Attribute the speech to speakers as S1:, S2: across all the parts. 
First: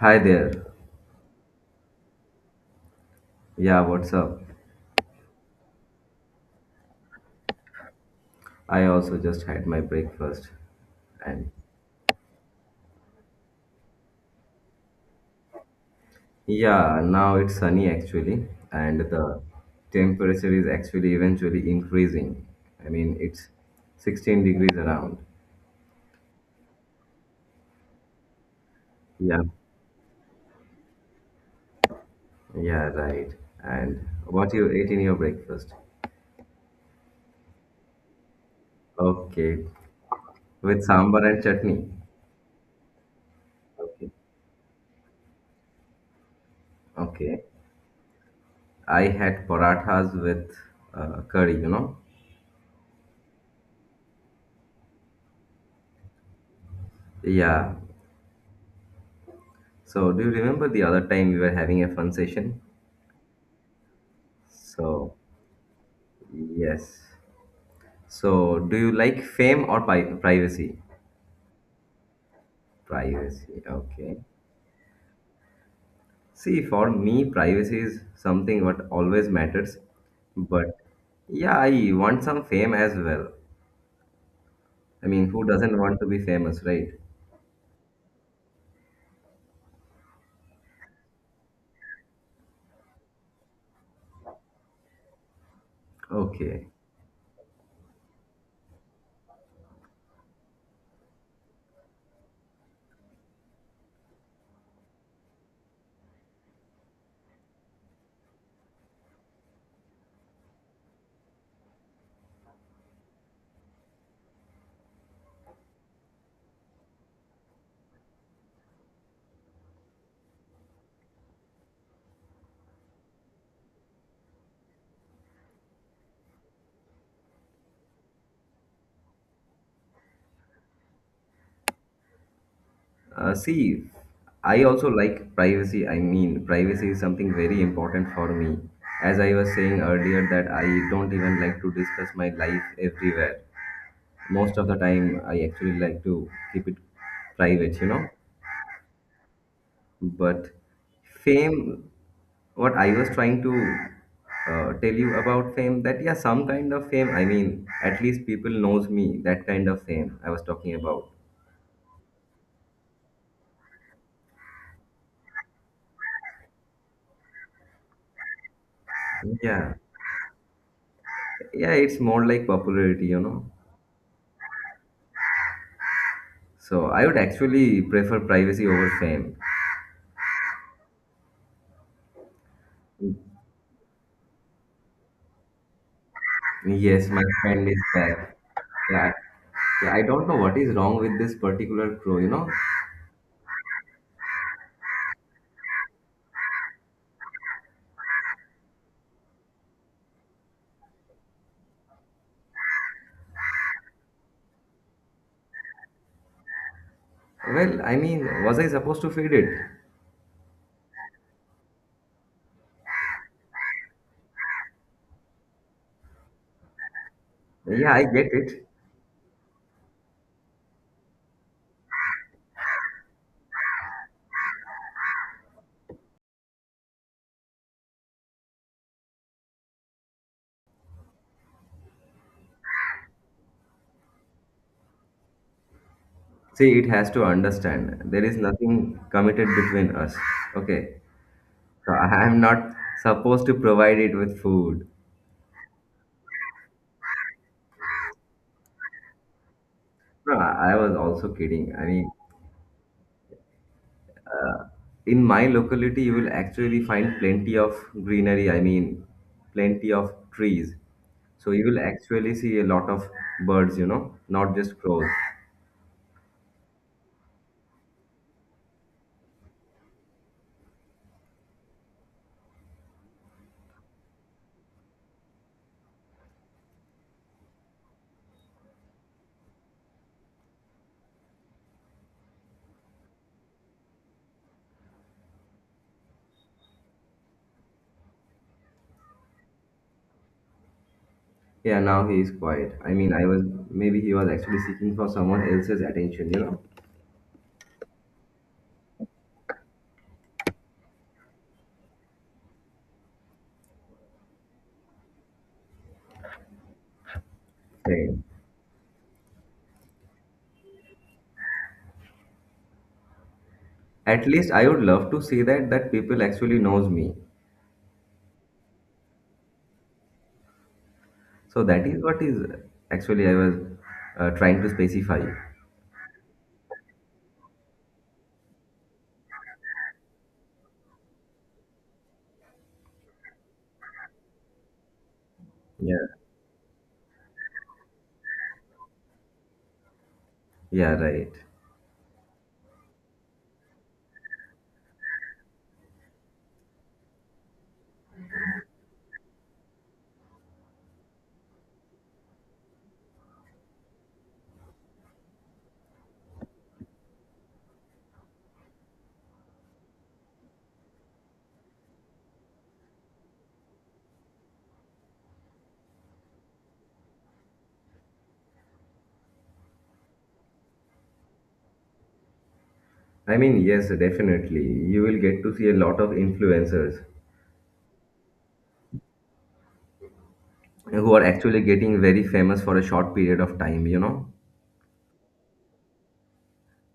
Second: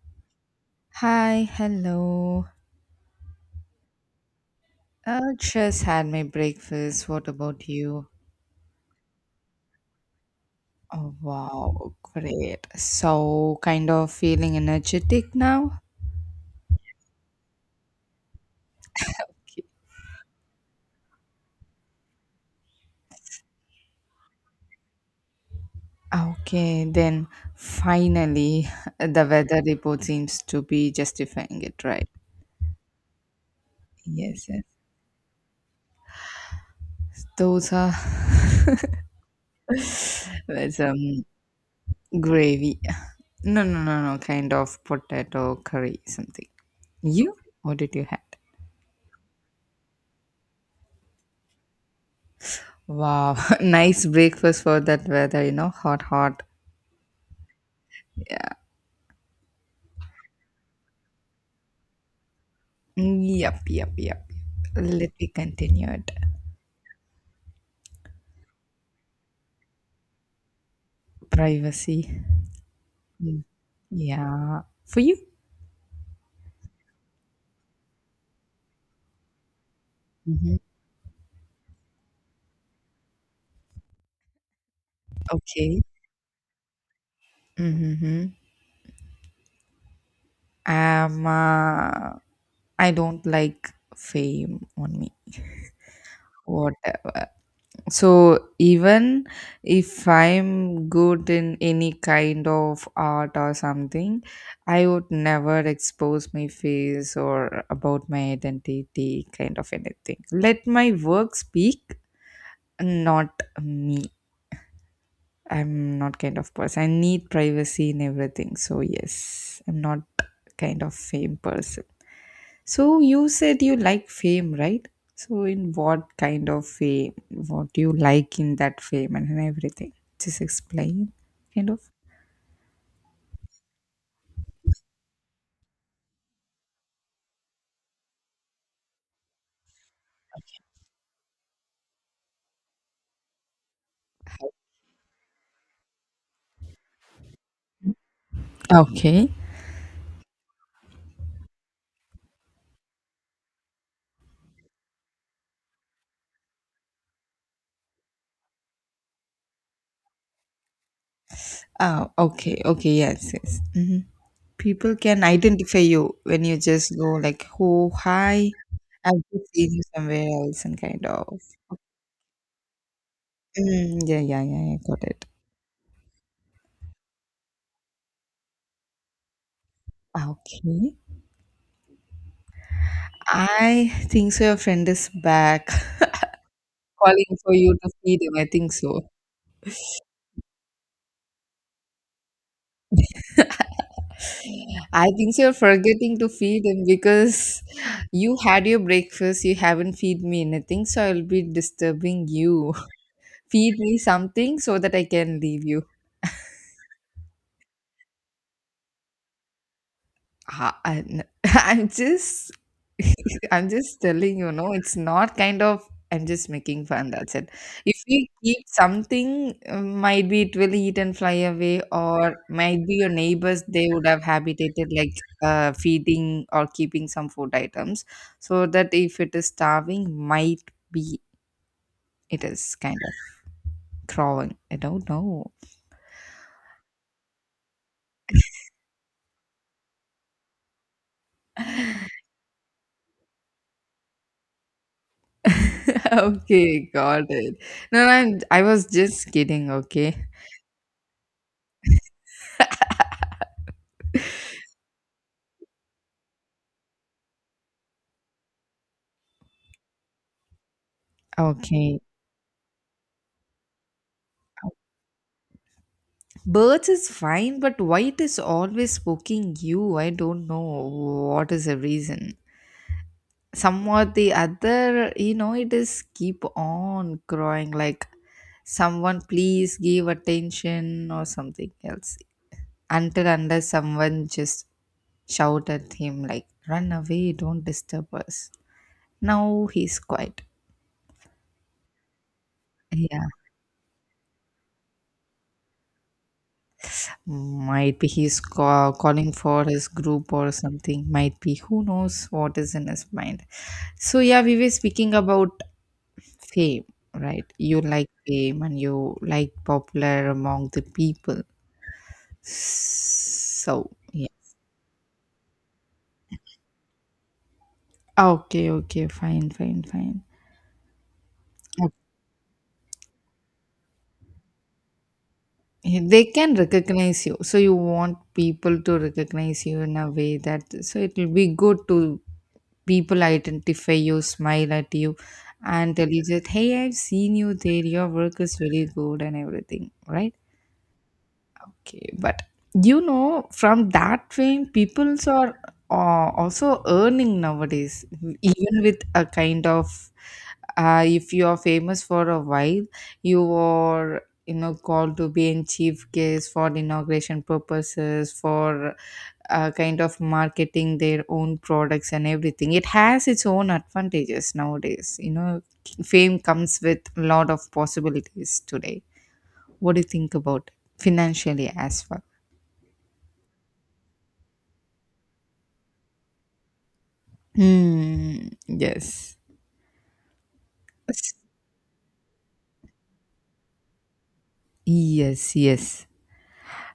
S1: Hi there.
S2: Hi, hello.
S1: Yeah, what's up?
S2: I just had my breakfast. What about you?
S1: I also just had my breakfast.
S2: Oh,
S1: And
S2: wow, great. So, kind of feeling energetic now?
S1: yeah, now it's sunny actually, and the temperature is actually eventually increasing. I mean, it's 16 degrees around.
S2: Okay, then finally, the
S1: Yeah.
S2: weather report seems to be justifying it, right?
S1: Yeah, right. And
S2: Yes,
S1: what
S2: yes.
S1: you ate in your breakfast?
S2: Those are
S1: Okay.
S2: with
S1: With sambar and chutney.
S2: gravy. No, no,
S1: Okay.
S2: no, no, kind of potato curry, something. You?
S1: Okay.
S2: What did you have?
S1: I had parathas with curry, you know?
S2: Wow, nice breakfast for that weather, hot, hot.
S1: Yeah.
S2: Yeah.
S1: So, do you remember the other time we were having a fun session?
S2: Mm, yep, yep, yep. Let
S1: So,
S2: me continue it.
S1: yes. So, do you like fame or privacy?
S2: Privacy. Mm.
S1: Privacy, okay.
S2: Yeah. For you?
S1: See, for me, privacy is something what always matters.
S2: Hmm.
S1: But yeah, I want some fame as well. I mean, who doesn't
S2: Okay.
S1: want to be famous, right?
S2: Mm-hmm. Um, uh, I don't like fame on me.
S1: Okay.
S2: Whatever. So even if I'm good in any kind of art or something, I would never expose my face or about my identity, kind of anything. Let my work speak. Not me. I'm not kind of person. I need privacy in everything. So yes, I'm not kind of fame person. So you said you like fame, right? So in what kind of fame? What do you like in that fame and everything? Just explain, kind of.
S1: See, I also like privacy. I mean, privacy is something very important for me. As I was saying earlier, that I don't even like to discuss my life everywhere. Most of the time, I actually like to keep it private.
S2: Okay.
S1: But fame, what I was trying to tell you about fame, that yeah, some kind of fame. I mean, at least people knows me. That kind of fame I was talking about.
S2: Oh, okay, okay, yes, yes. Hmm. People can identify you when you just go like, "Oh, hi, I've just seen
S1: Yeah,
S2: you somewhere else," and kind of.
S1: yeah, it's more like popularity.
S2: Mm, yeah, yeah, yeah, I got it.
S1: So I would actually prefer privacy over fame.
S2: Okay. I think so your friend is back
S1: Yes, my
S2: calling for
S1: friend
S2: you
S1: is
S2: to feed him.
S1: back.
S2: I think so.
S1: Yeah, yeah, I don't know what is wrong with this particular crow.
S2: I think so you're forgetting to feed him because you had your breakfast, you haven't feed me anything, so I'll be disturbing you. Feed me something so that I can leave you.
S1: Well, I mean, was I supposed to feed it?
S2: Ah, I'm just, I'm just telling you, no, it's not kind of. I'm just making fun. That's it.
S1: Yeah,
S2: If
S1: I get
S2: we keep
S1: it.
S2: something, might be it will eat and fly away, or might be your neighbors they would have habitated like feeding or keeping some food items, so that if it is starving, might be it is kind of crowing. I don't know.
S1: See, it has to understand. There is nothing committed between us. Okay. So I am not supposed to provide it with food.
S2: Okay, got it. No, no, I was just kidding. Okay.
S1: No, I was also kidding. I mean, in my locality you will actually find plenty of greenery. I mean, plenty of trees, so you will
S2: Okay.
S1: actually see a lot of birds, not just crows.
S2: Birds is fine, but white is always poking you? I don't know what is the reason. Somewhat the other, it is keep on growing like someone please give attention or something else. Until unless someone just shout at him like run away, don't disturb us. Now he's quiet.
S1: Yeah, now he is quiet. I mean,
S2: Yeah.
S1: I was, maybe he was actually seeking for someone else's attention.
S2: Might be he's calling for his group or something. Might be who knows what is in his mind. So yeah, we were speaking about fame, right? You like
S1: Right.
S2: fame and you like popular among the people. So
S1: At
S2: yeah.
S1: least I would love to see that people actually knows me.
S2: Okay, okay, fine, fine, fine.
S1: So that is what is actually I was trying to specify.
S2: Okay. They can recognize you. So you want people to recognize you in a way that so it will be good to people identify you, smile at you, and tell
S1: Yeah,
S2: you that, hey, I've seen you there, your work is very good, and everything, right?
S1: yeah, right.
S2: Okay, but from that vein, peoples are also earning nowadays, even with a kind of if you are famous for a while, you are called to be in chief guest for inauguration purposes for kind of marketing their own products and everything. It has its own advantages nowadays. Fame comes with a lot of possibilities today. What do you think about financially as well?
S1: I mean, yes, definitely, you will get to see a lot of influencers
S2: Hmm. Yes.
S1: who are actually getting very famous for a short period of time.
S2: Yes. Yes.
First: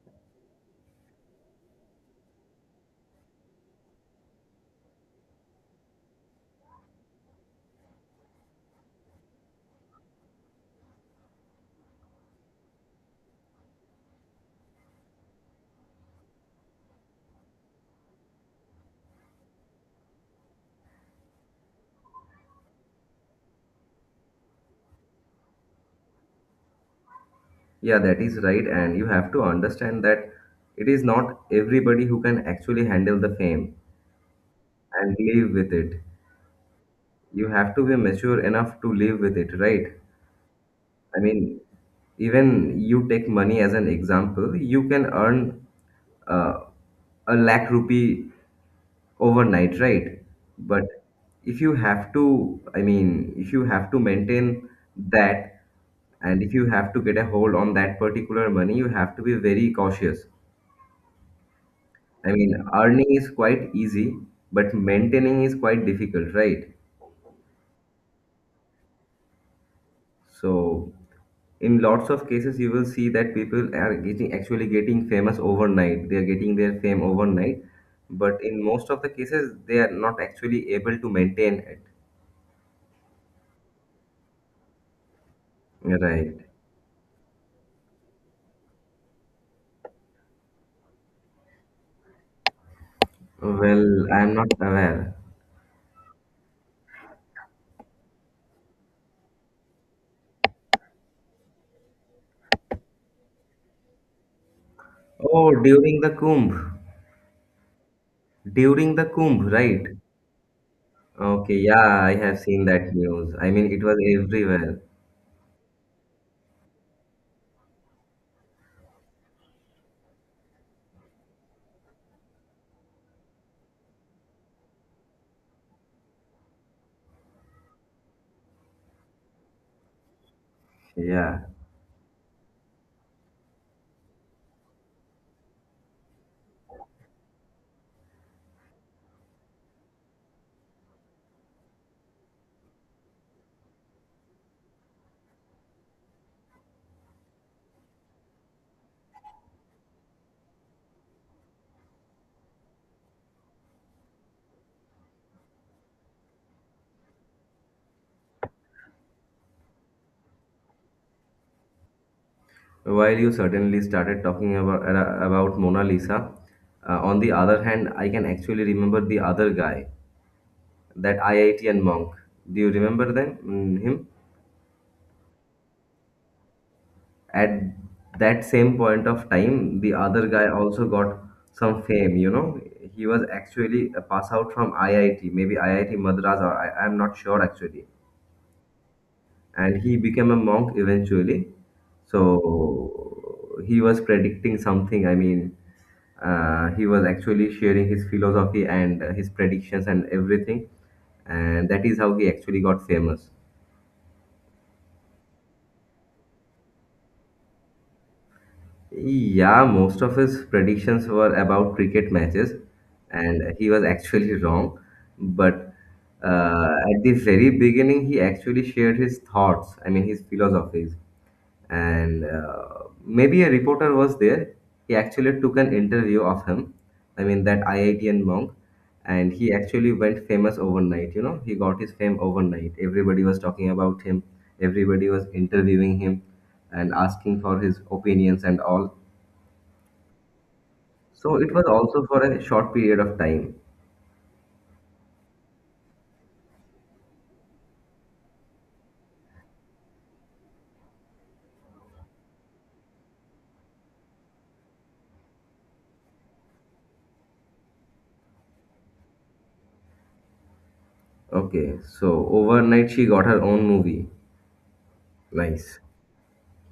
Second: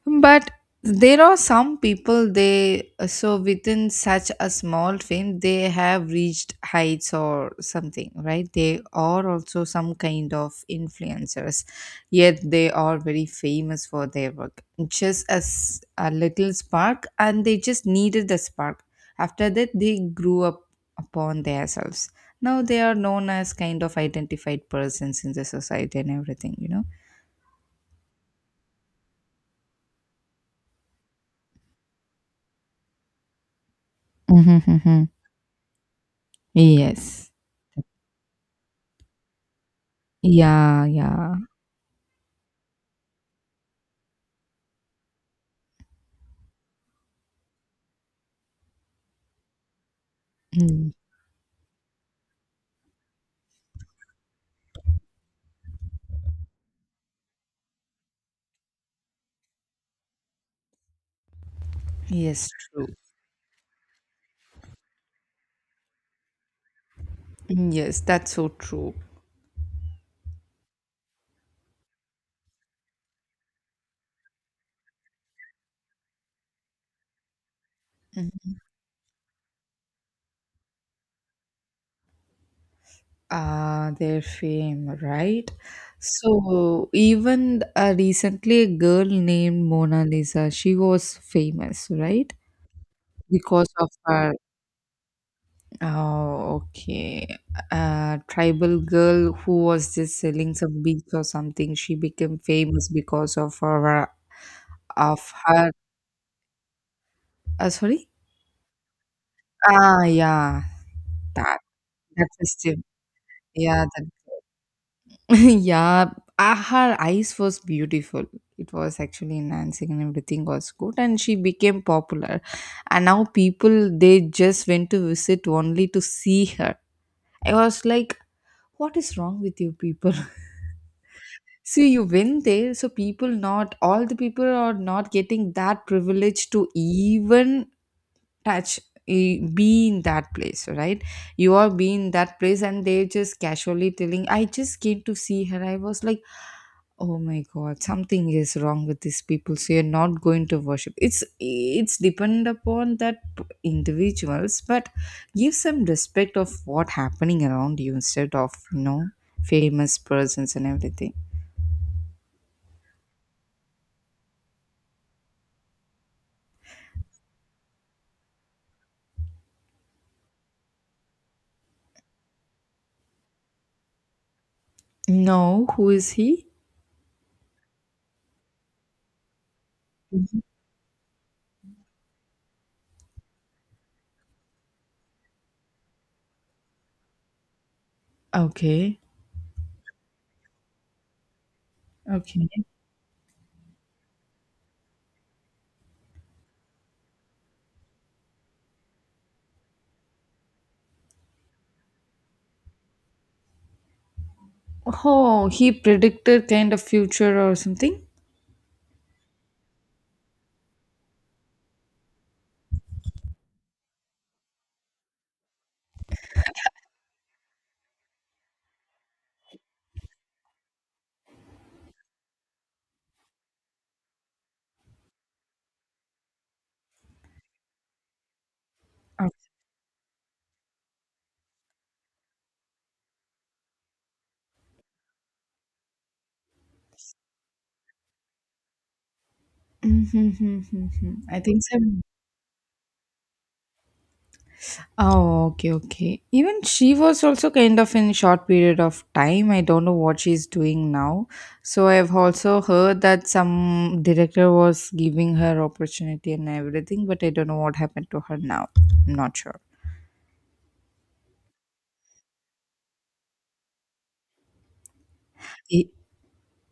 S2: But there are some people they so within such a small fame they have reached heights or something, right? They are also some kind of influencers, yet they are very famous for their work, just as a little spark, and they just needed the spark. After that they grew up upon themselves. Now they are known as kind of identified persons in the society and everything.
S1: Yeah, that is right. And you have to understand that it is not everybody who can actually handle the fame
S2: Mm-hmm.
S1: and live with it.
S2: Yes.
S1: You have to be mature enough to live with it, right?
S2: Yeah,
S1: I
S2: yeah.
S1: mean, even you take money as an example, you can earn uh, a lakh rupee overnight, right? But
S2: Mm.
S1: if you have to, I mean, if you have to maintain that, and if you have to get a hold on that particular money, you have to be very cautious. I
S2: Yes,
S1: mean,
S2: true.
S1: earning is quite easy, but maintaining is quite difficult, right?
S2: Mm, yes, that's so true.
S1: So, in lots of cases, you will see that people are getting actually getting famous overnight. They are getting their fame overnight, but
S2: Mm.
S1: in most of the cases, they are not actually able to maintain it.
S2: Their fame, right?
S1: Right.
S2: So even recently, a girl named Mona Lisa, she was famous, right? Because of
S1: Well,
S2: her,
S1: I'm not aware.
S2: oh, okay, tribal girl who was just selling some beads or something. She became famous because of her, of
S1: Oh,
S2: her.
S1: during the Kumbh.
S2: Sorry.
S1: During the Kumbh, right?
S2: Ah, yeah,
S1: Okay,
S2: that
S1: yeah, I
S2: that
S1: have seen
S2: system.
S1: that news. I mean, it
S2: Yeah,
S1: was
S2: that
S1: everywhere.
S2: yeah, her eyes was beautiful. It was actually enhancing and everything was good, and she became popular. And now people they just went to visit only to see her. I was like, what is wrong with you people?
S1: Yeah.
S2: See, you went there, so people not all the people are not getting that privilege to even touch be in that place, right? You are being in that place, and they're just casually telling I just came to see her. I was like, oh my god, something is wrong with these people. So you're not going to worship. It's depend upon that individuals. But give some respect of what happening around you instead of famous persons and everything.
S1: While you certainly started talking about Mona Lisa, on the other hand, I can actually remember the other guy, that IITian monk. Do you remember them? Him?
S2: No, who is he?
S1: At that same point of time, the other guy also got some fame, you know. He was actually a pass out from IIT, maybe IIT Madras, or I'm not sure actually.
S2: Okay.
S1: And he became a monk eventually.
S2: Okay.
S1: So he was predicting something. I mean, he was actually sharing his philosophy and his predictions and everything. And that is how he actually got famous.
S2: Oh, he predicted kind of future or something.
S1: Yeah, most of his predictions were about cricket matches, and he was actually wrong. But at the very beginning, he actually shared his thoughts, I mean, his philosophies. And maybe a reporter was there. He actually took an interview of him, I mean, that IITian monk, and he actually went famous overnight. He got his fame overnight. Everybody was talking about him, everybody was interviewing him and asking for his opinions and all,
S2: Mm-hmm. I
S1: so it
S2: think
S1: was
S2: so.
S1: also for a short period of time.
S2: Oh, okay, okay. Even she was also kind of in short period of time. I don't know what she's doing now. So I've also heard that some director was giving her opportunity and everything, but I don't know what happened to her now. I'm not sure.
S1: Okay, so overnight she got her own movie. Nice.
S2: Y-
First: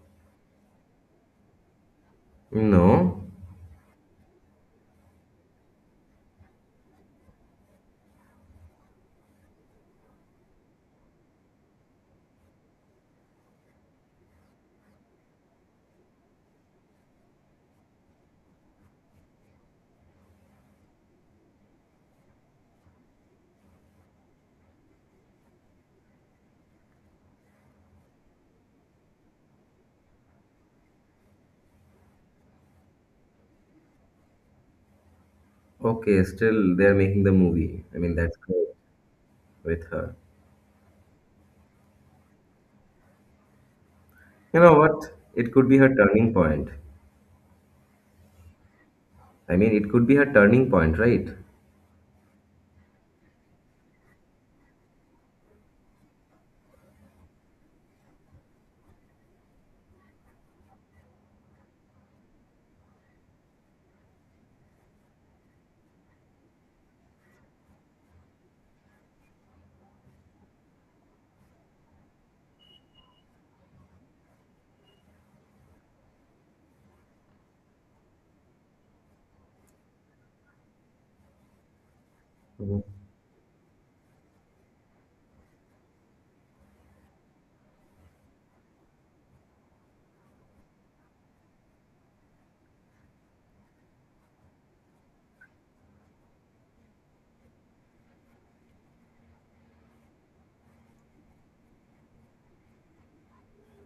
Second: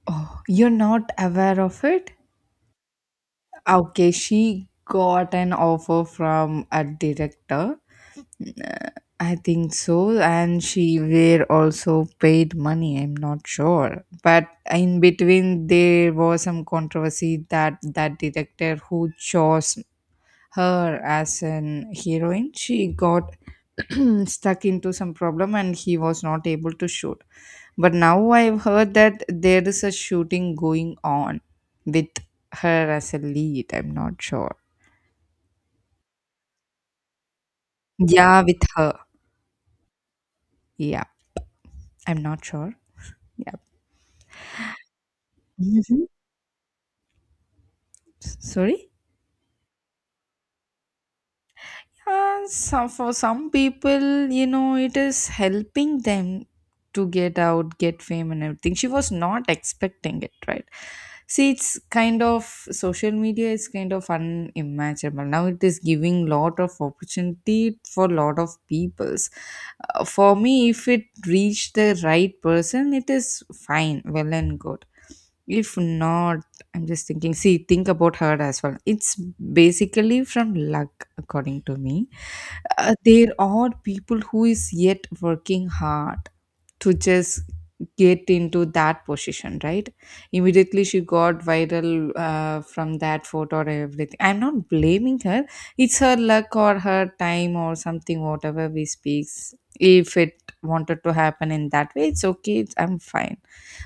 S2: Oh, you're not aware of it?
S1: No.
S2: Okay, she got an offer from a director I think so, and she were also paid money. I'm not sure, but in between there was some controversy that that director who chose her as an heroine, she got stuck into some problem and he was not able to shoot. But now I've heard that there is a shooting going on with her as a lead. I'm not sure.
S1: Okay, still they're making the movie. I mean, that's
S2: Yeah, with
S1: great
S2: her.
S1: with her.
S2: Yeah, I'm not sure.
S1: You know what? It could be her
S2: Yeah.
S1: turning point.
S2: Sorry?
S1: I mean, it could be her turning point, right?
S2: Yeah, for some people, it is helping them to get out, get fame, and everything. She was not expecting it, right? See, it's kind of social media is kind of unimaginable. Now it is giving lot of opportunity for lot of peoples. For me, if it reached the right person, it is fine, well and good. If not, I'm just thinking, see, think about her as well. It's basically from luck, according to me. There are people who is yet working hard to just get into that position, right? Immediately she got viral from that photo or everything. I'm not blaming her. It's her luck or her time or something, whatever we speaks. If it wanted to happen in that way, it's okay, I'm fine.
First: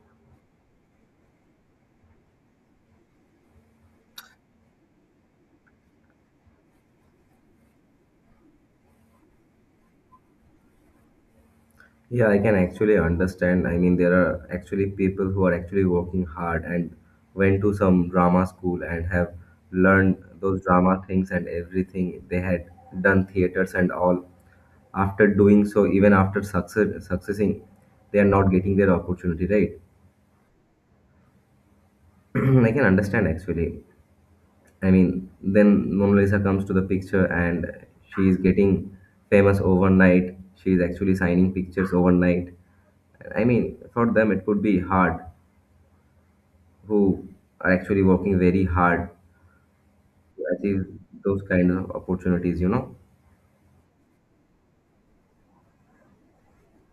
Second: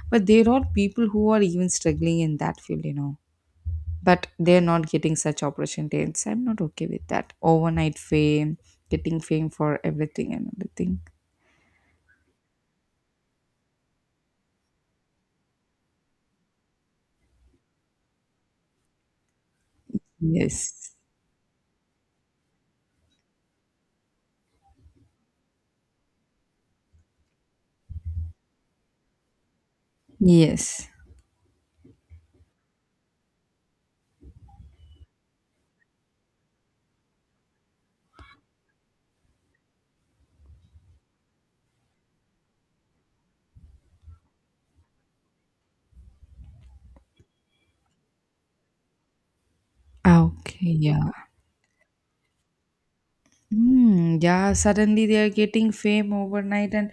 S2: But there are people who are even struggling in that field. But they're not getting such opportunities. I'm not okay with that overnight fame, getting fame for everything and everything.
S1: Yeah, I can actually understand. I mean, there are actually people who are actually working hard and went to some drama school and have learned those
S2: Yes,
S1: drama things and everything. They had done theaters and all. After doing so, even after success, successing, they are not getting their opportunity, right?
S2: yes.
S1: I can understand actually. I mean, then Mona Lisa comes to the picture and she is getting famous overnight. She is actually signing pictures overnight. I mean, for them, it could be hard who are actually working very hard
S2: Ah,
S1: to
S2: okay,
S1: achieve
S2: yeah.
S1: those kinds of opportunities, you know?
S2: Hmm. Yeah, suddenly they are getting fame overnight, and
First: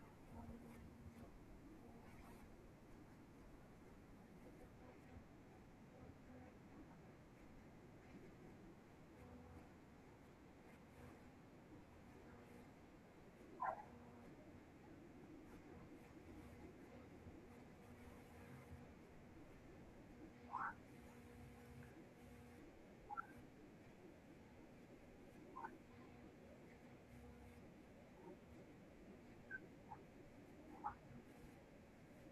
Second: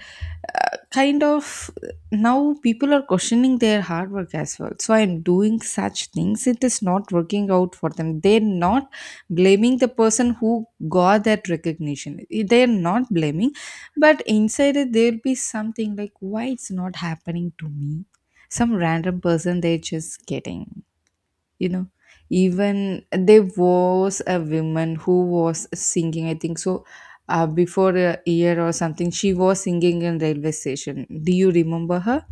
S2: kind of now people are questioning their hard work as well. So I'm doing such things, it is not working out for them. They're not blaming the person who got that recognition. They're not blaming, but inside it, there'll be something like, why it's not happening to me? Some random person they're just getting you know Even there was a woman who was singing, I think so. Before a year or something she was singing in railway station. Do you remember her?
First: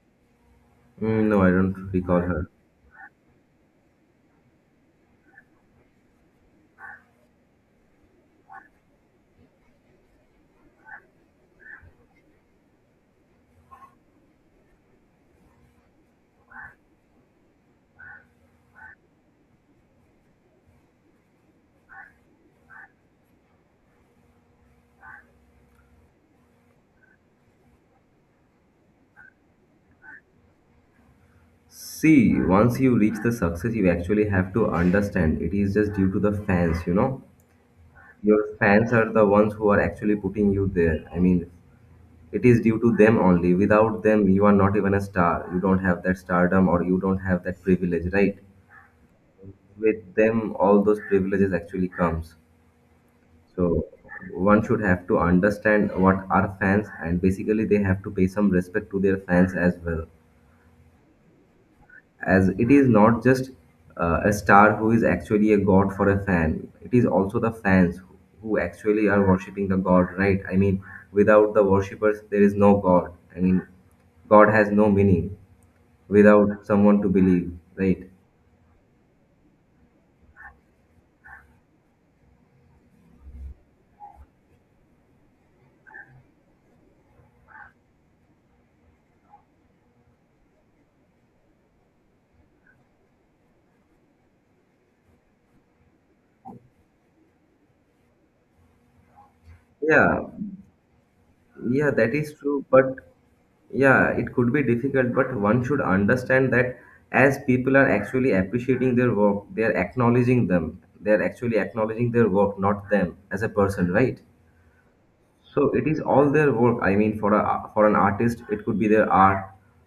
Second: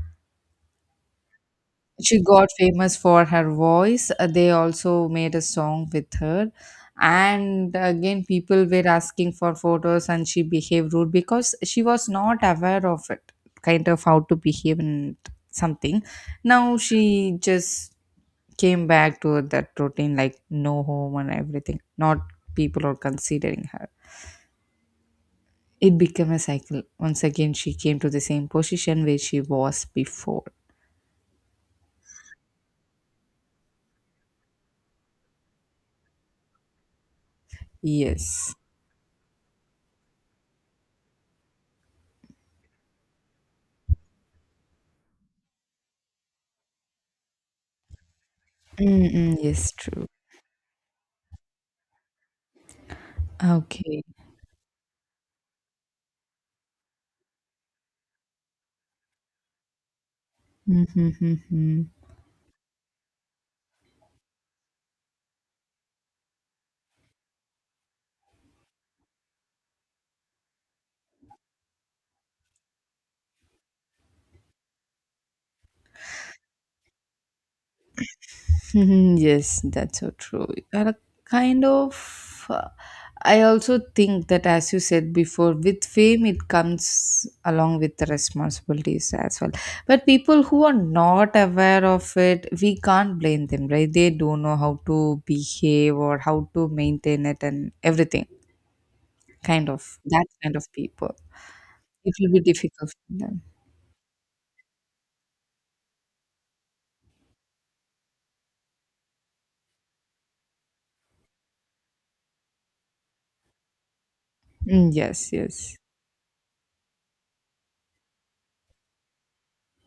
S1: No, I don't
S2: She
S1: recall
S2: got
S1: her.
S2: famous for her voice. They also made a song with her, and again people were asking for photos, and she behaved rude because she was not aware of it, kind of how to behave and something. Now she just came back to that routine, like no home and everything not people are considering her. It became a cycle. Once again she came to the same position where she was before.
S1: See, once you reach the success, you actually have to understand it is just due to the fans, you know?
S2: Yes.
S1: Your fans are the ones who are actually putting you there. I mean, it is due to them only. Without them, you are not even a star. You don't have that stardom or you don't have that privilege, right?
S2: Mm-mm, yes, true.
S1: With them, all those privileges actually comes. So
S2: Okay.
S1: one should have to understand what are fans, and basically they have to pay some respect to their fans as well,
S2: Mm-hmm. Mm-hmm.
S1: as it is not just a star who is actually a god for a fan. It is also the fans who actually are worshipping the god, right? I mean, without the worshippers, there is no god. I mean, God has no meaning without someone to believe, right?
S2: Mhm, yes, that's so true. And a kind of, I also think that, as you said before, with fame it comes along with the responsibilities as well. But people who are not aware of it, we can't blame them, right? They don't know how to behave or how to maintain it and everything. Kind of
S1: Yeah,
S2: that kind of people,
S1: yeah,
S2: it
S1: that
S2: will
S1: is
S2: be
S1: true,
S2: difficult
S1: but
S2: for them.
S1: yeah, it could be difficult, but one should understand that as people are actually appreciating their work, they are acknowledging them. They are actually acknowledging their work, not them as a person, right?
S2: Mm, yes,
S1: So
S2: yes.
S1: it is all their work. I mean, for a for an artist, it could be their art.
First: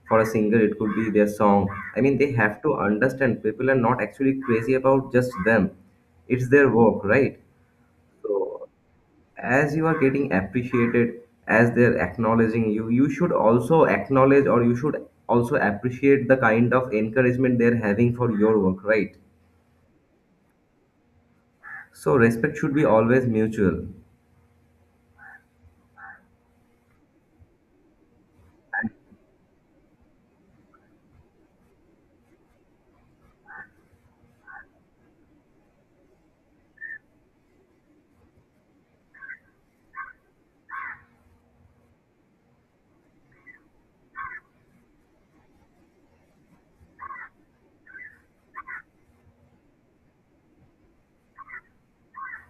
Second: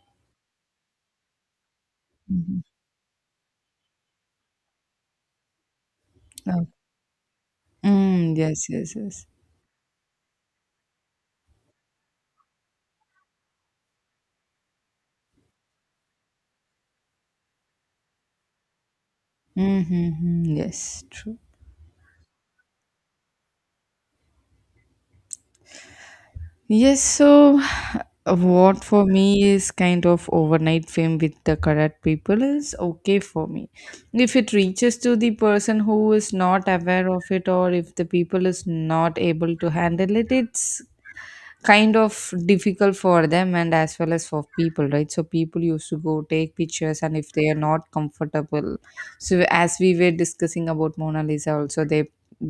S1: For a singer, it could be their song. I mean, they have
S2: Mhm.
S1: to understand people are not actually crazy about just them. It's
S2: Oh.
S1: their work, right?
S2: Mm, yes,
S1: So
S2: yes, yes.
S1: as you are getting appreciated, as they're acknowledging you, you should also acknowledge or you should also appreciate the kind of encouragement they're having for your work, right?
S2: Mm-hmm. Mm-hmm. Yes, true.
S1: So respect should be always mutual.
S2: Yes, so what for me is kind of overnight fame with the correct people is okay for me. If it reaches to the person who is not aware of it or if the people is not able to handle it, it's kind of difficult for them and as well as for people, right? So people used to go take pictures, and if they are not comfortable so as we were discussing about Mona Lisa also, they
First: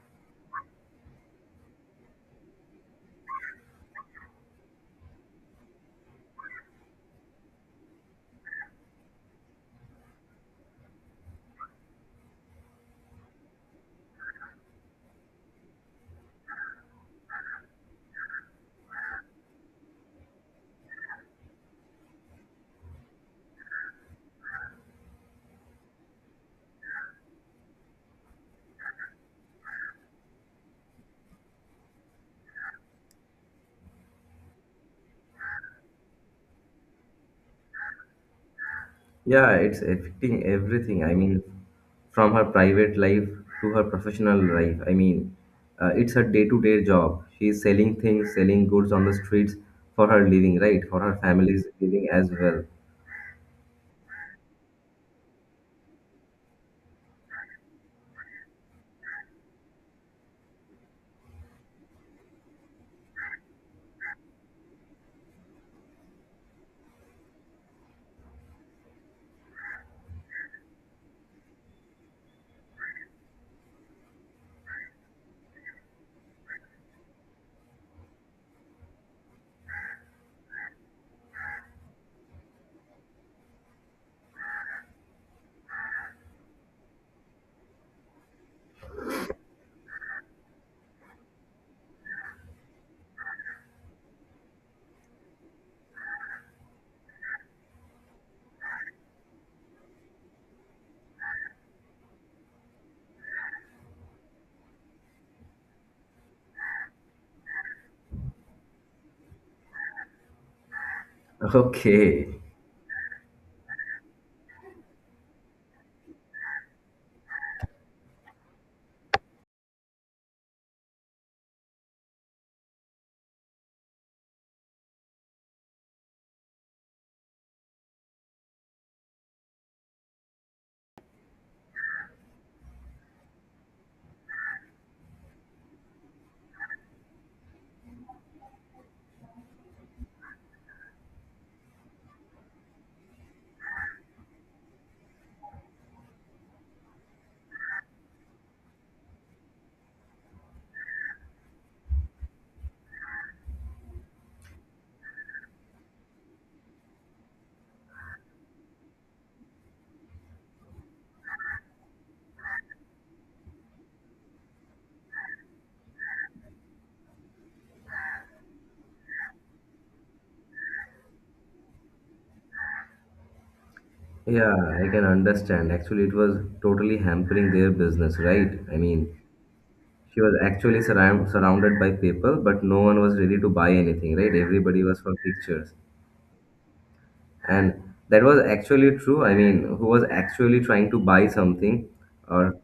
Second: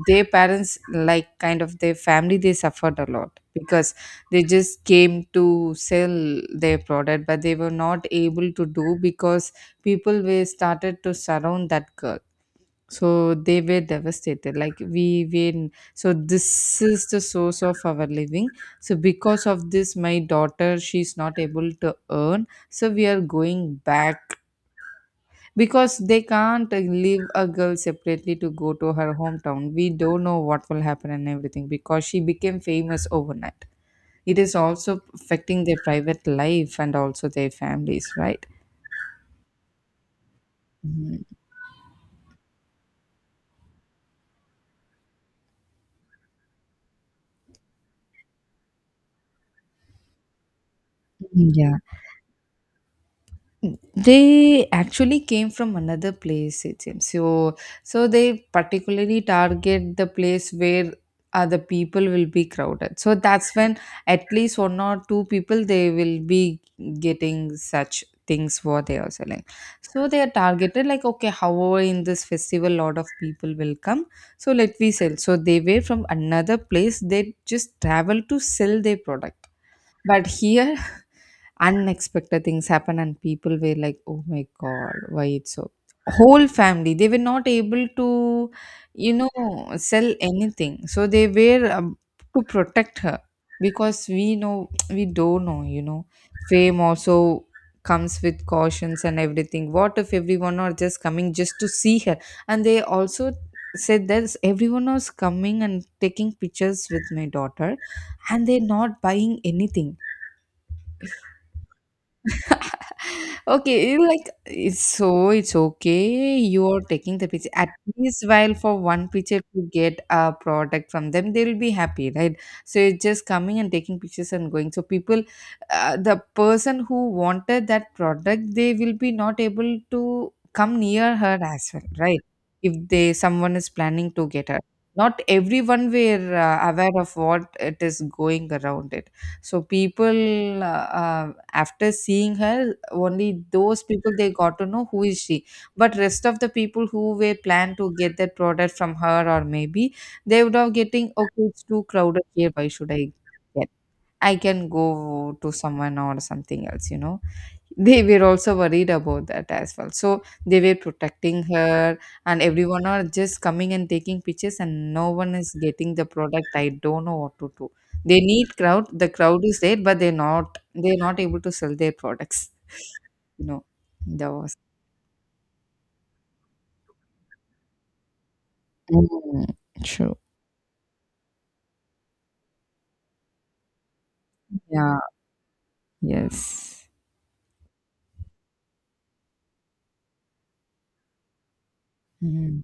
S2: their parents like kind of their family, they suffered a lot because they just came to sell their product but they were not able to do because people were started to surround that girl. So they were devastated. So this is the source of our living. So because of this, my daughter, she's not able to earn. So we are going back because they can't leave a girl separately to go to her hometown. We don't know what will happen and everything because she became famous overnight. It is also affecting their private life and also their families, right?
S1: Yeah, it's affecting everything. I
S2: Mhm.
S1: mean, from her private life to her professional life. I mean, it's her day-to-day job. She's selling things, selling goods on the streets for her living, right? For her family's
S2: Yeah.
S1: living as well.
S2: They actually came from another place, it seems. So they particularly target the place where other people will be crowded. So that's when at least one or two people they will be getting such things what they are selling. So they are targeted like okay, however in this festival lot of people will come. So let we sell. So they were from another place. They just travel to sell their product. But here unexpected things happen and people were like oh my god why it's so whole family they were not able to you know sell anything so they were to protect her because we know we don't know fame also comes with cautions and everything what if everyone are just coming just to see her and they also said that everyone was coming and taking pictures with my daughter and they're not buying anything.
S1: Okay.
S2: Okay, like it's okay. You're taking the picture at least while for one picture to get a product from them, they'll be happy, right? So it's just coming and taking pictures and going. So people, the person who wanted that product, they will be not able to come near her as well, right? If they someone is planning to get her, not everyone were aware of what it is going around it so people, after seeing her, only those people they got to know who is she. But rest of the people who were planned to get that product from her, or maybe they would have getting okay, it's too crowded here. Why should I get? I can go to someone or something else, you know. They were also worried about that as well. So they were protecting her, and everyone are just coming and taking pictures, and no one is getting the product. I don't know what to do. They need crowd. The crowd is there, but they're not. They're not able to sell their products. You know, that
S1: Yeah,
S2: was
S1: I can understand. Actually, it was totally hampering their business, right? I mean,
S2: Mm, true.
S1: she was actually surrounded by people, but no one was ready to buy anything, right? Everybody
S2: Yeah.
S1: was for pictures.
S2: Yes.
S1: And that was actually true. I mean, who was actually trying to buy something, or
S2: Mm.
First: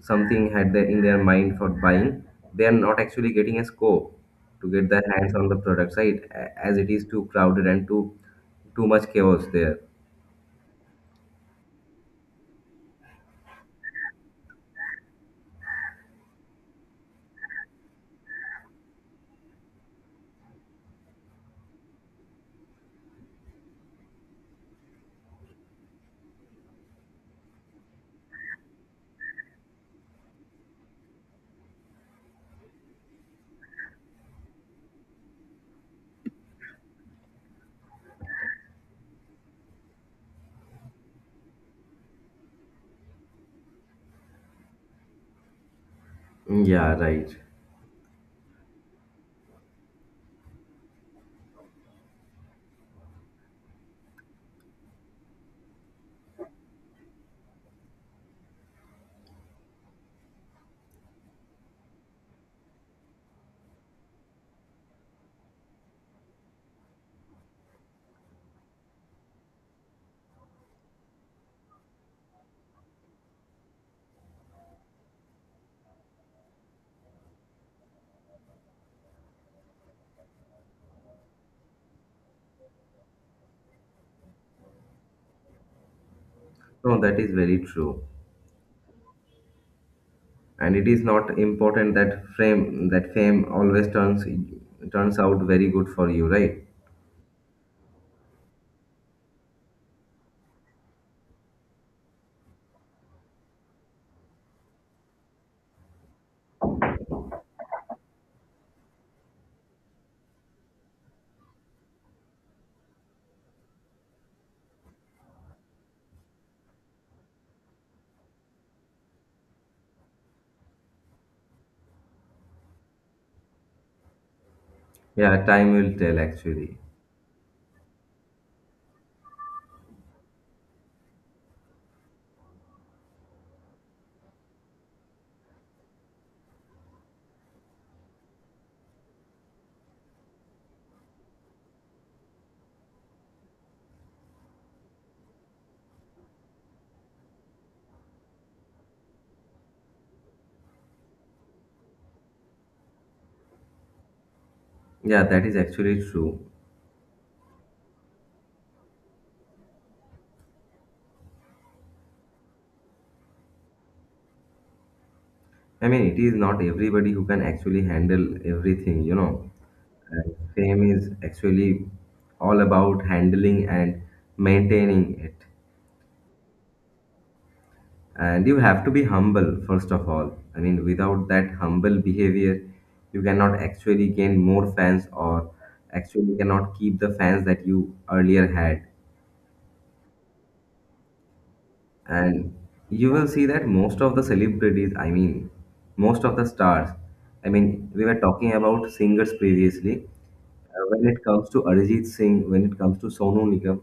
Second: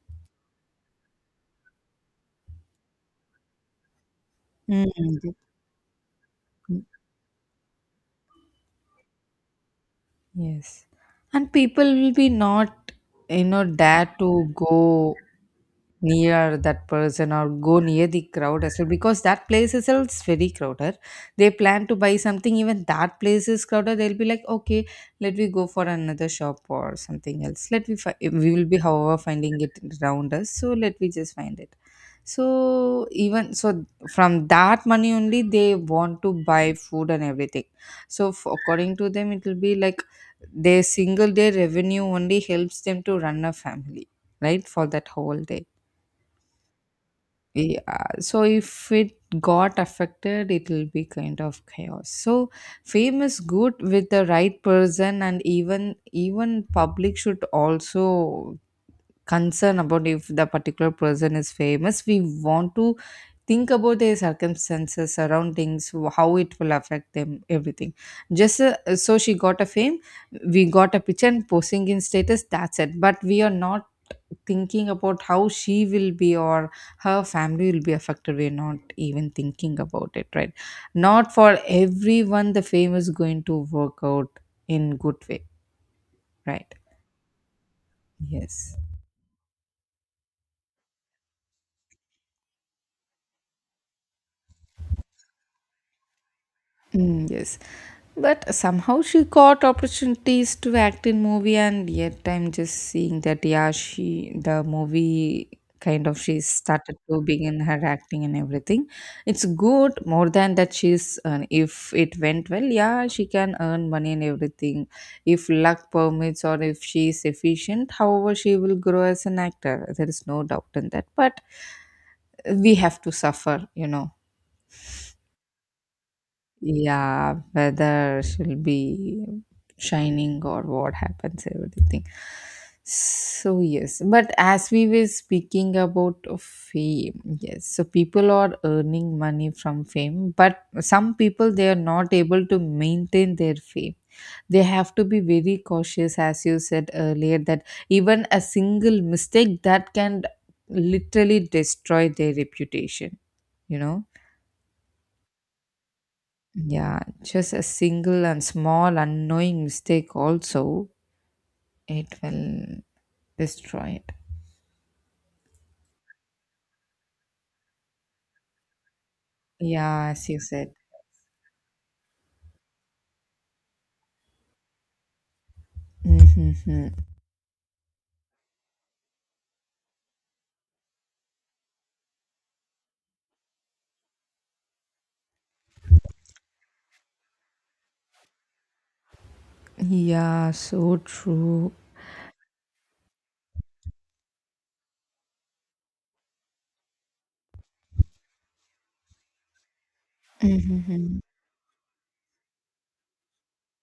S1: something had their, in their mind for buying, they are not actually getting a scope to get their
S2: Mm.
S1: hands on the product, right? As it is too crowded and too much chaos there.
S2: Yes. And people will be not, you know, dare to go near that person or go near the crowd as well because that place itself is very crowded. They plan to buy something, even that place is crowded. They'll be like, okay, let me go for another shop or something else. Let me, fi- we will be, however, finding it around us. So let me just find it. So even so from that money only they want to buy food and everything. So f according to them it will be like their single day revenue only helps them to run a family, right? For that whole day.
S1: Yeah, right.
S2: Yeah. So if it got affected it will be kind of chaos. So fame is good with the right person and even public should also concern about if the particular person is famous we want to think about their circumstances surroundings wh- how it will affect them everything just so she got a fame we got a picture and posting in status that's it but we are not thinking about how she will be or her family will be affected we're not even thinking about it right not for everyone the fame is going to work out in good way right
S1: No, that is very true.
S2: yes
S1: And it is not important that frame that fame always turns out very good for you, right?
S2: Mm, yes. But somehow she got opportunities to act in movie and yet I'm just seeing that yeah she the movie kind of she started to begin her acting and everything. It's good more than that she's if it went well yeah she can earn money and everything if luck permits or if she's efficient however she will grow as an actor there is no doubt in that but we have to suffer you know.
S1: Yeah, time will tell actually.
S2: Yeah, whether she'll be shining or what happens, everything. So, yes, but as we were speaking about fame, yes, so people are earning money from fame, but some people they are not able to maintain their fame. They have to be very cautious, as you said earlier, that even a single mistake that can literally destroy their reputation, you know.
S1: Yeah, that is actually true.
S2: Yeah, just a single and small unknowing mistake also, it will destroy it.
S1: I mean, it is not everybody who can actually handle everything, you know.
S2: Yeah, as
S1: And
S2: you said.
S1: fame is actually all about handling and maintaining it.
S2: Mm-hmm.
S1: And you have to be humble, first of all. I mean, without that humble behavior, you cannot actually gain more fans or actually cannot keep the fans that you earlier had.
S2: Yeah, so true.
S1: And you will see that most of the celebrities, I mean, most of the stars, I mean, we were talking about singers previously. When
S2: Mm-hmm.
S1: it comes to Arijit Singh, when it comes to Sonu Nigam,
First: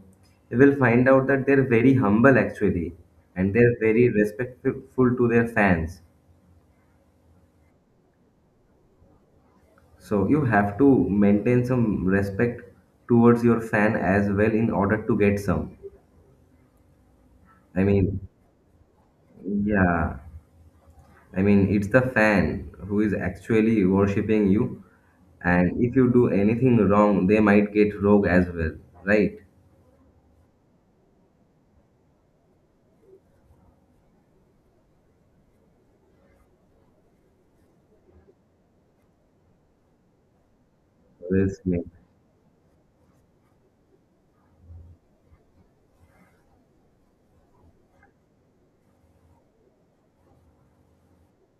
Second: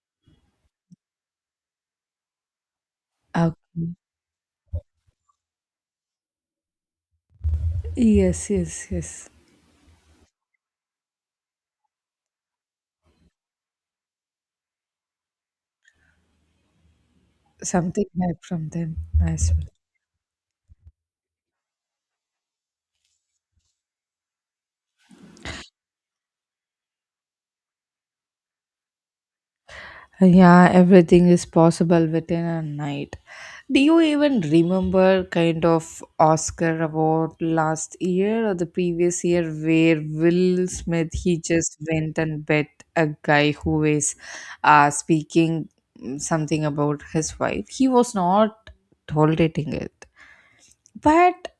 S1: you will find out that they're very humble actually,
S2: Okay.
S1: and they're very respectful to their fans.
S2: Yes, yes, yes.
S1: So you have to maintain some respect towards your fan as well in order to get some. I
S2: Something
S1: mean,
S2: help from them as well.
S1: yeah. I mean, it's the fan who is actually worshipping you, and if you do anything wrong, they might get rogue as well, right?
S2: Yeah, everything is possible within a night. Do you even remember kind of Oscar award last year or the previous year where Will Smith he
S1: Will
S2: just
S1: Smith.
S2: went and bet a guy who is speaking something about his wife. He was not tolerating it. But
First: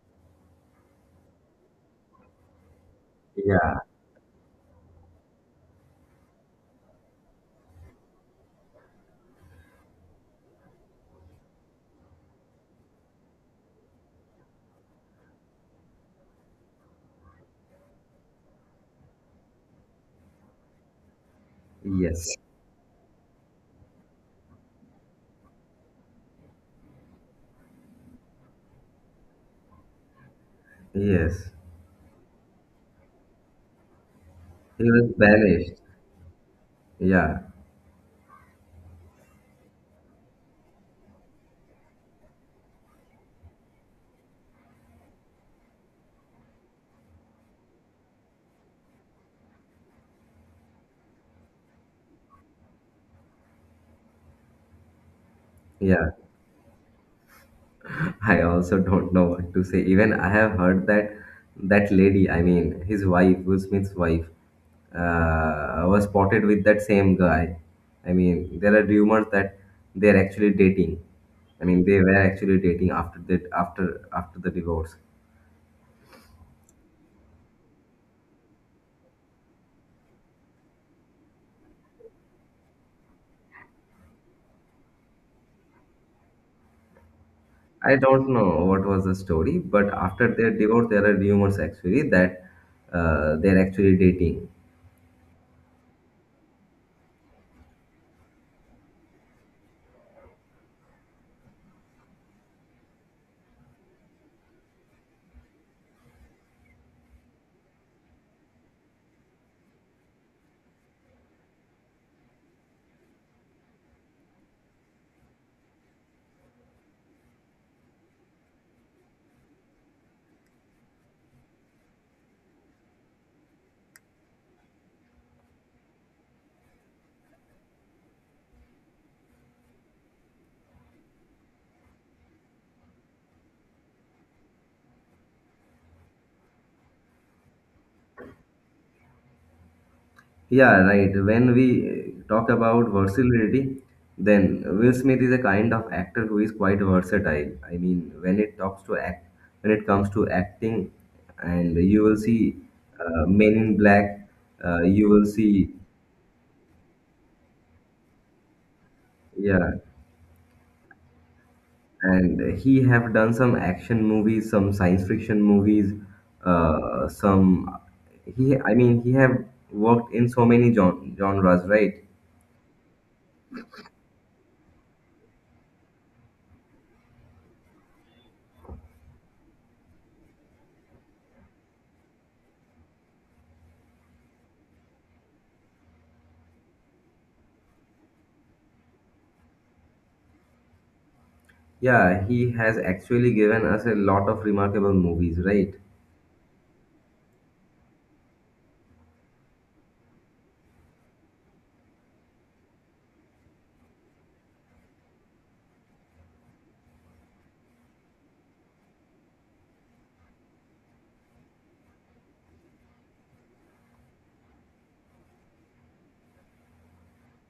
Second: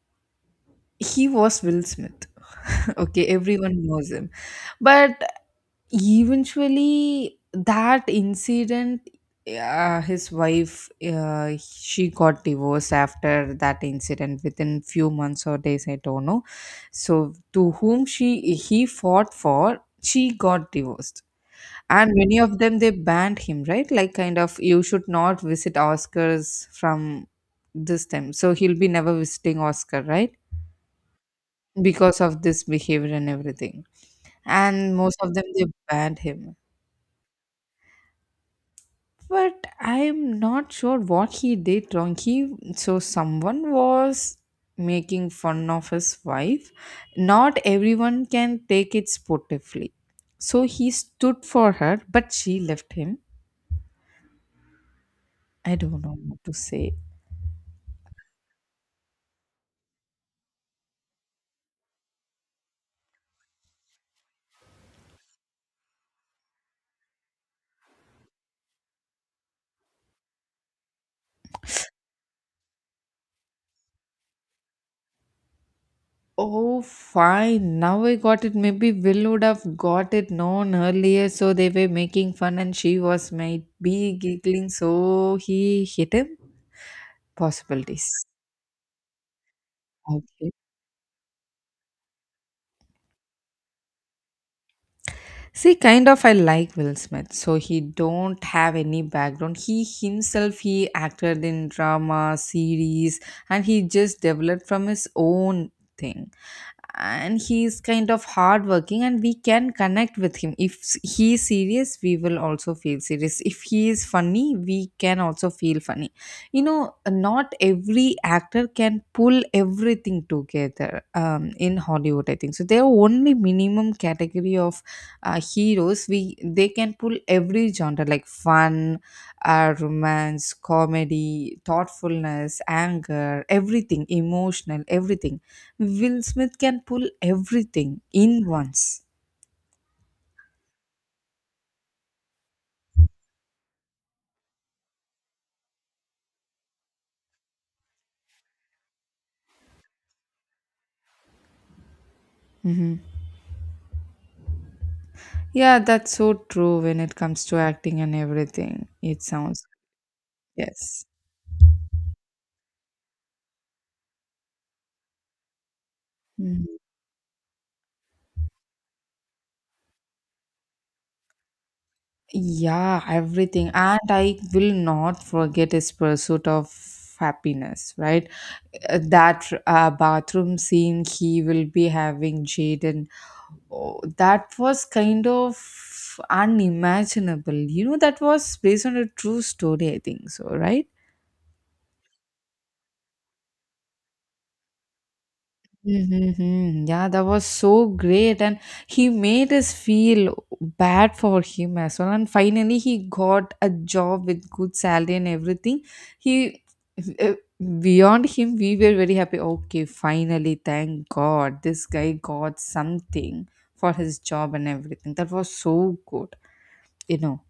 S2: he was Will Smith. Okay,
S1: Yeah.
S2: everyone knows him. But eventually that incident his wife she got divorced after that incident within few months or days I don't know so to whom she he fought for she got divorced and
S1: Yes.
S2: many of them they banned him right like kind of you should not visit Oscars from this time so he'll be never visiting Oscar right
S1: Yes.
S2: because of this behavior and everything
S1: He
S2: and
S1: was
S2: most of them they
S1: banished.
S2: banned him.
S1: Yeah.
S2: But I'm not sure what he did wrong. He so someone was making fun of his wife. Not everyone can take it sportively. So he stood for her, but she left him. I don't
S1: Yeah.
S2: know what to say.
S1: I also don't know what to say. Even I have heard that that lady, I mean his wife, Will Smith's wife, was spotted with that same guy. I mean, there are rumors that they are actually dating. I mean, they were actually dating after that after after the divorce.
S2: Oh, fine. Now I got it. Maybe Will would have got it known earlier, so they were making fun and she was maybe giggling, so he hit him.
S1: I
S2: Possibilities.
S1: don't know what was the story, but after
S2: Okay.
S1: their divorce, there are rumors actually that they're actually dating.
S2: See, kind of I like Will Smith. So he don't have any background. He himself he acted in drama, series, and he just developed from his own thing. And he's kind of hardworking, and we can connect with him. If s- he is serious, we will also feel serious. If he is funny, we can also feel funny. You know, not every actor can pull everything together in Hollywood. I think so. There are only minimum category of heroes we they can pull every genre like fun romance comedy thoughtfulness anger everything emotional everything Will Smith can pull everything in once.
S1: Yeah, right. When we talk about versatility, then Will Smith is a kind of actor who is quite versatile. I mean, when it talks to act, when it comes to acting, and you will see
S2: Hmm.
S1: Men in Black, you will see,
S2: Yeah, that's so true when it comes to acting and everything it sounds
S1: yeah,
S2: yes.
S1: and he have done some action movies, some science fiction movies, some. He, I mean, he have worked in so many genres, right?
S2: Yeah, everything. And I will not forget his pursuit of happiness, right? That bathroom scene he will be having Jaden. Oh, that was kind of unimaginable. You know, that was based on a true story, I think so, right?
S1: Yeah, he has actually given us a lot of remarkable movies, right?
S2: Mm-hmm. Yeah, that was so great, and he made us feel bad for him as well. And finally, he got a job with good salary and everything. He uh, beyond him, we were very happy. Okay, finally, thank God, this guy got something for his job and everything. That was so good, you know.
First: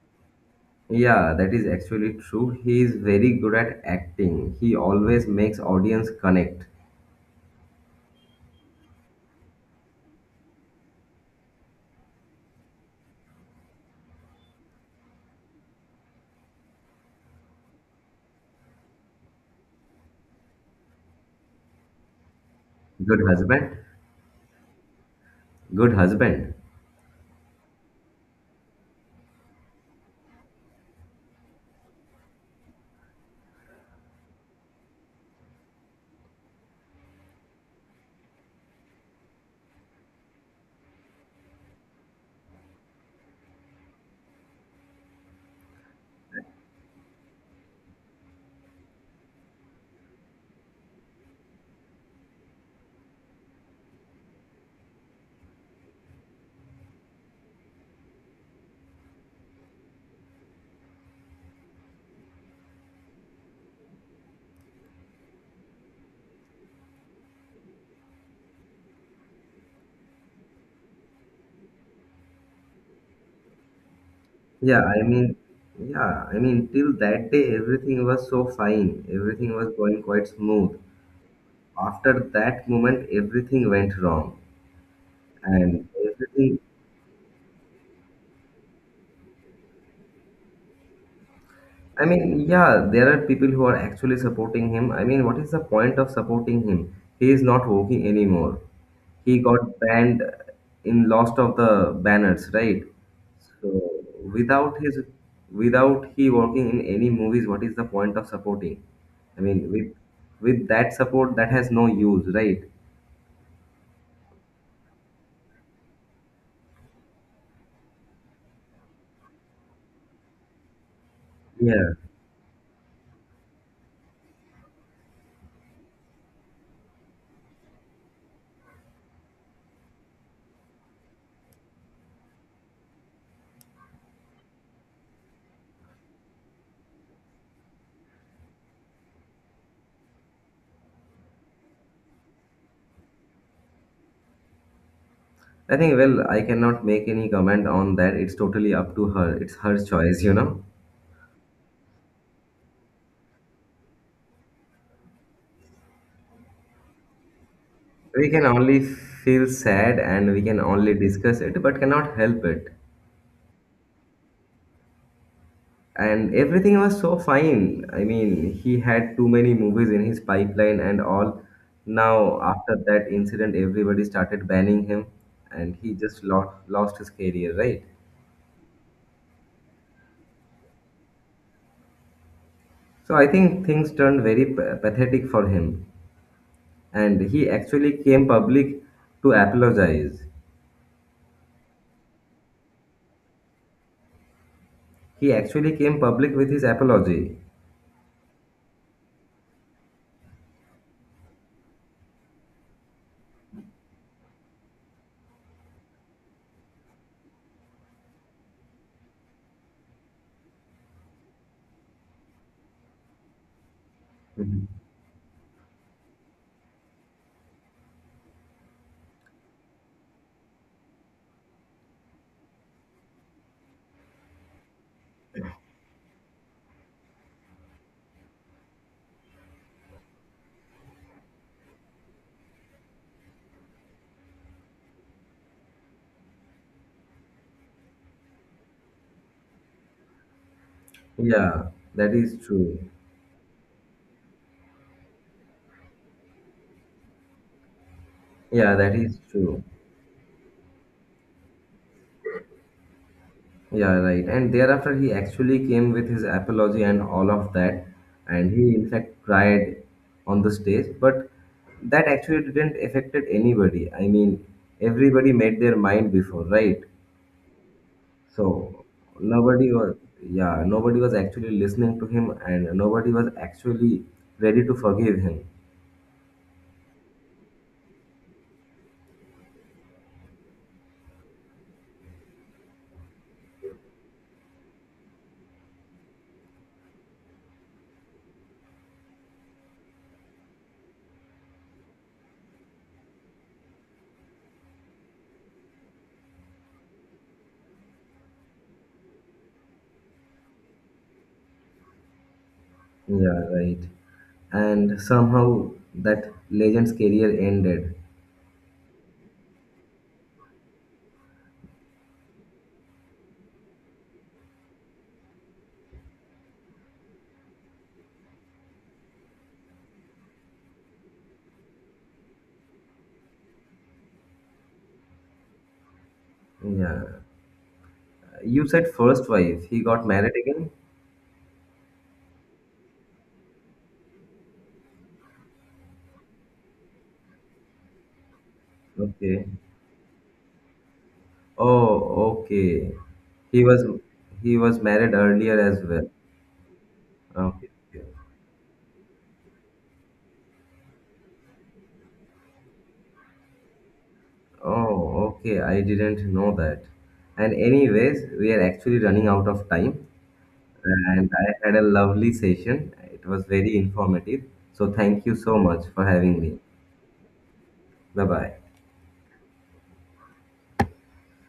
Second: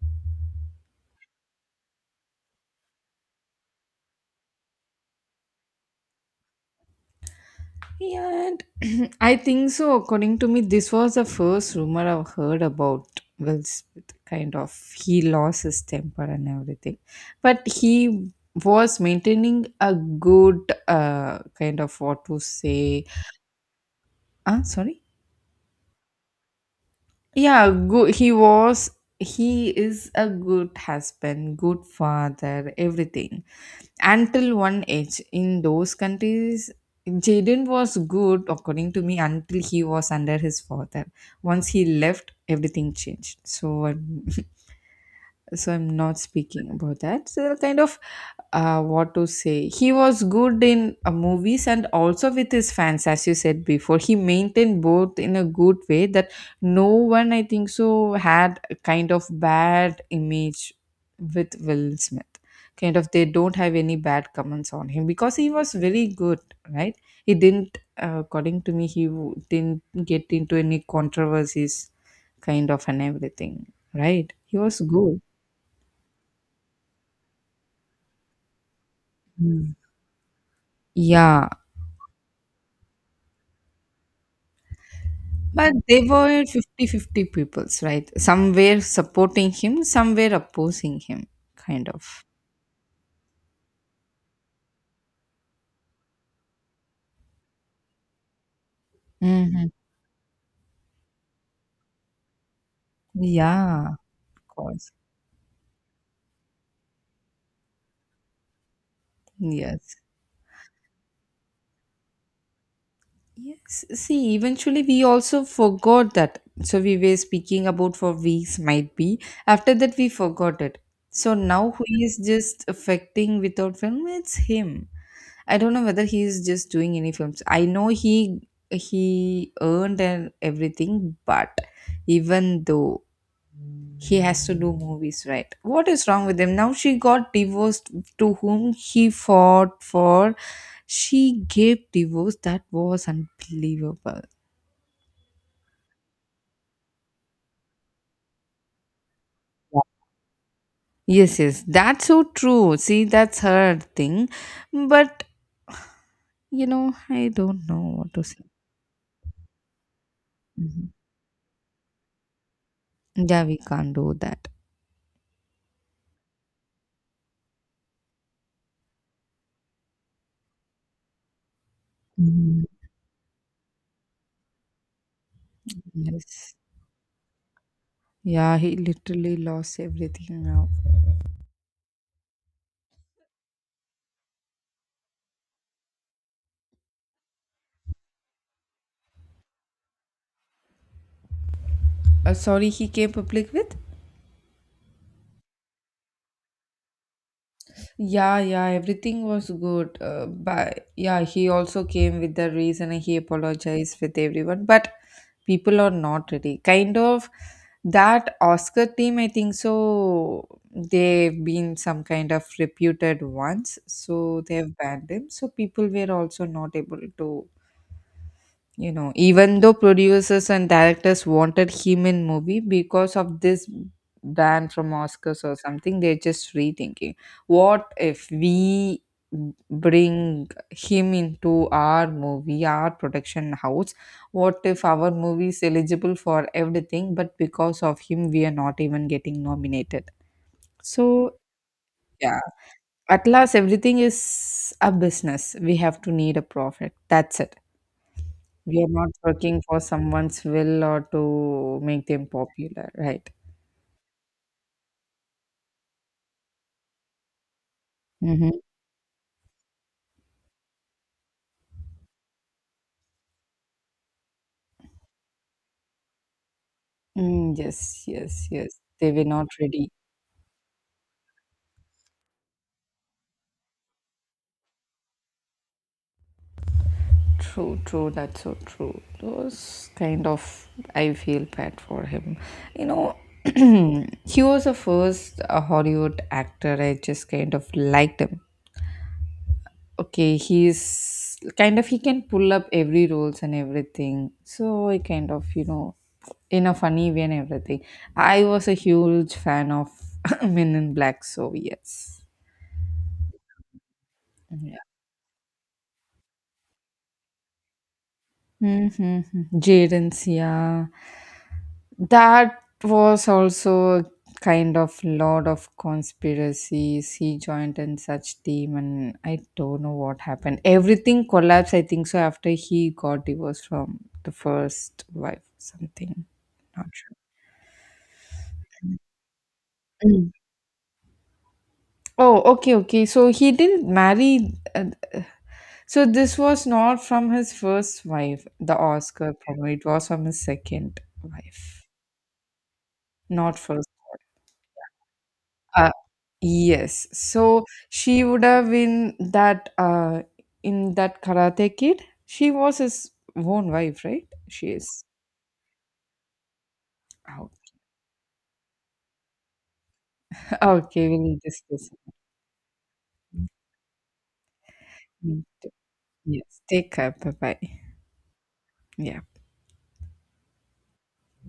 S1: Yeah, that is actually true. He is very good at acting. He always makes audience connect.
S2: Yeah, and I think so. According to me, this was the first rumor I've heard about Will Smith. Kind of, he lost his temper and everything, but he was maintaining a good kind of what to say.
S1: Good husband.
S2: Ah, sorry.
S1: Good husband.
S2: Yeah, good. He was. He is a good husband, good father, everything. Until one age in those countries Jaden was good according to me until he was under his father once he left everything changed so I'm not speaking about that so kind of what to say he was good in movies and also with his fans as you said before he maintained both in a good way that no one I think so had a kind of bad image with Will Smith kind of they don't have any bad comments on him because he was very good right he didn't according to me didn't get into any controversies kind of and everything right he was
S1: Yeah, I
S2: good.
S1: mean, yeah, I mean, till that day, everything was so fine. Everything
S2: Mm.
S1: was going quite smooth.
S2: Yeah,
S1: After that moment, everything went wrong,
S2: but
S1: and
S2: they were
S1: everything.
S2: fifty-fifty peoples, right? Some were supporting him, some were opposing him, kind of.
S1: I mean, yeah, there are people who are actually supporting him. I mean, what is the point of supporting him? He is not working anymore. He
S2: Mm-hmm.
S1: got banned in lost of the banners, right?
S2: Yeah,
S1: So
S2: of
S1: without
S2: course.
S1: his without he working in any movies, what is the point of supporting? I mean, with
S2: Yes.
S1: with that support that has no use, right?
S2: Yes. See, eventually we also forgot that. So we were speaking about for weeks, might be. After that, we forgot it. So now
S1: Yeah.
S2: who is just affecting without film? It's him. I don't know whether he's just doing any films. I know he earned and everything, but even though he has to do movies, right? What is wrong with him? Now she got divorced to whom he fought for. She gave divorce. That was unbelievable.
S1: I think well, I cannot make any comment on that. It's totally up to her. It's her choice.
S2: Yes, yes, that's so true. See, that's her thing. But you know, I don't know what to
S1: We
S2: say.
S1: can only feel sad and we can
S2: Mhm.
S1: only discuss it but cannot help it.
S2: Yeah, we can't do that.
S1: And everything was so fine. I mean, he had too many movies in his pipeline and all. Now
S2: Mhm.
S1: after that incident, everybody started banning him, and he just
S2: Yes.
S1: lost his career, right?
S2: Yeah, he literally lost everything now.
S1: So I think things turned very pathetic for him. And he actually came public to apologize.
S2: Sorry, he came public with?
S1: He actually came public with his apology.
S2: Yeah, yeah, everything was good. But yeah, he also came with the reason and he apologized with everyone. But people are not ready. Kind of that Oscar team, I think so. They've been some kind of reputed ones, so they've
S1: Mhm.
S2: banned him. So people were also not able to. You know, even though producers and directors wanted him in movie because of this ban from Oscars or something, they're just rethinking. What if we bring him into our movie, our production house? What if our movie is eligible for everything, but because of him, we are not even getting nominated? So,
S1: Yeah, that is
S2: yeah,
S1: true.
S2: at last, everything is a business. We have to need a profit. That's it.
S1: Yeah,
S2: We are
S1: that
S2: not
S1: is
S2: working
S1: true.
S2: for someone's will or to make them popular, right?
S1: Yeah, right. And thereafter, he actually came with his apology and all of that. And
S2: Mm-hmm.
S1: he, in fact, cried on the stage. But that actually didn't affected anybody. I mean, everybody made their mind before, right?
S2: Mm, yes, yes, yes.
S1: So
S2: They were not
S1: nobody
S2: ready.
S1: was, yeah, nobody was actually listening to him and nobody was actually ready to forgive him.
S2: True, true. That's so true. Those kind of, I feel bad for him. You know, he was the first Hollywood actor I just kind of liked him okay he's kind of he can pull up every roles and everything so I kind of you know in a funny way and everything I was a huge fan of Men in Black so yes
S1: Yeah, right.
S2: yeah
S1: And somehow that legend's career ended.
S2: mm-hmm. Jaden's yeah that was also a kind of lot of conspiracies. He joined in such team, and I don't know what happened. Everything collapsed, I think so, after he got divorced from the first wife, something. Not
S1: Yeah.
S2: sure.
S1: You said first wife. He got
S2: Mm.
S1: married again?
S2: Oh, okay, okay. So he didn't marry. So this was not from his first wife, the Oscar.
S1: Okay.
S2: Probably it was from his second wife,
S1: Oh, okay.
S2: not
S1: He
S2: for
S1: was he was married earlier as
S2: Uh,
S1: well.
S2: yes. So
S1: Okay.
S2: she would have been that in that Karate Kid. She was his own wife, right? She is
S1: Oh, okay. I didn't know that.
S2: out.
S1: And anyways, we are actually running out of time.
S2: Okay,
S1: And
S2: we'll
S1: I had a
S2: discuss.
S1: lovely session. It was very informative. So thank you
S2: Mm,
S1: so much for having me.
S2: yes. Take care. Bye bye.
S1: Bye bye.
S2: Yeah.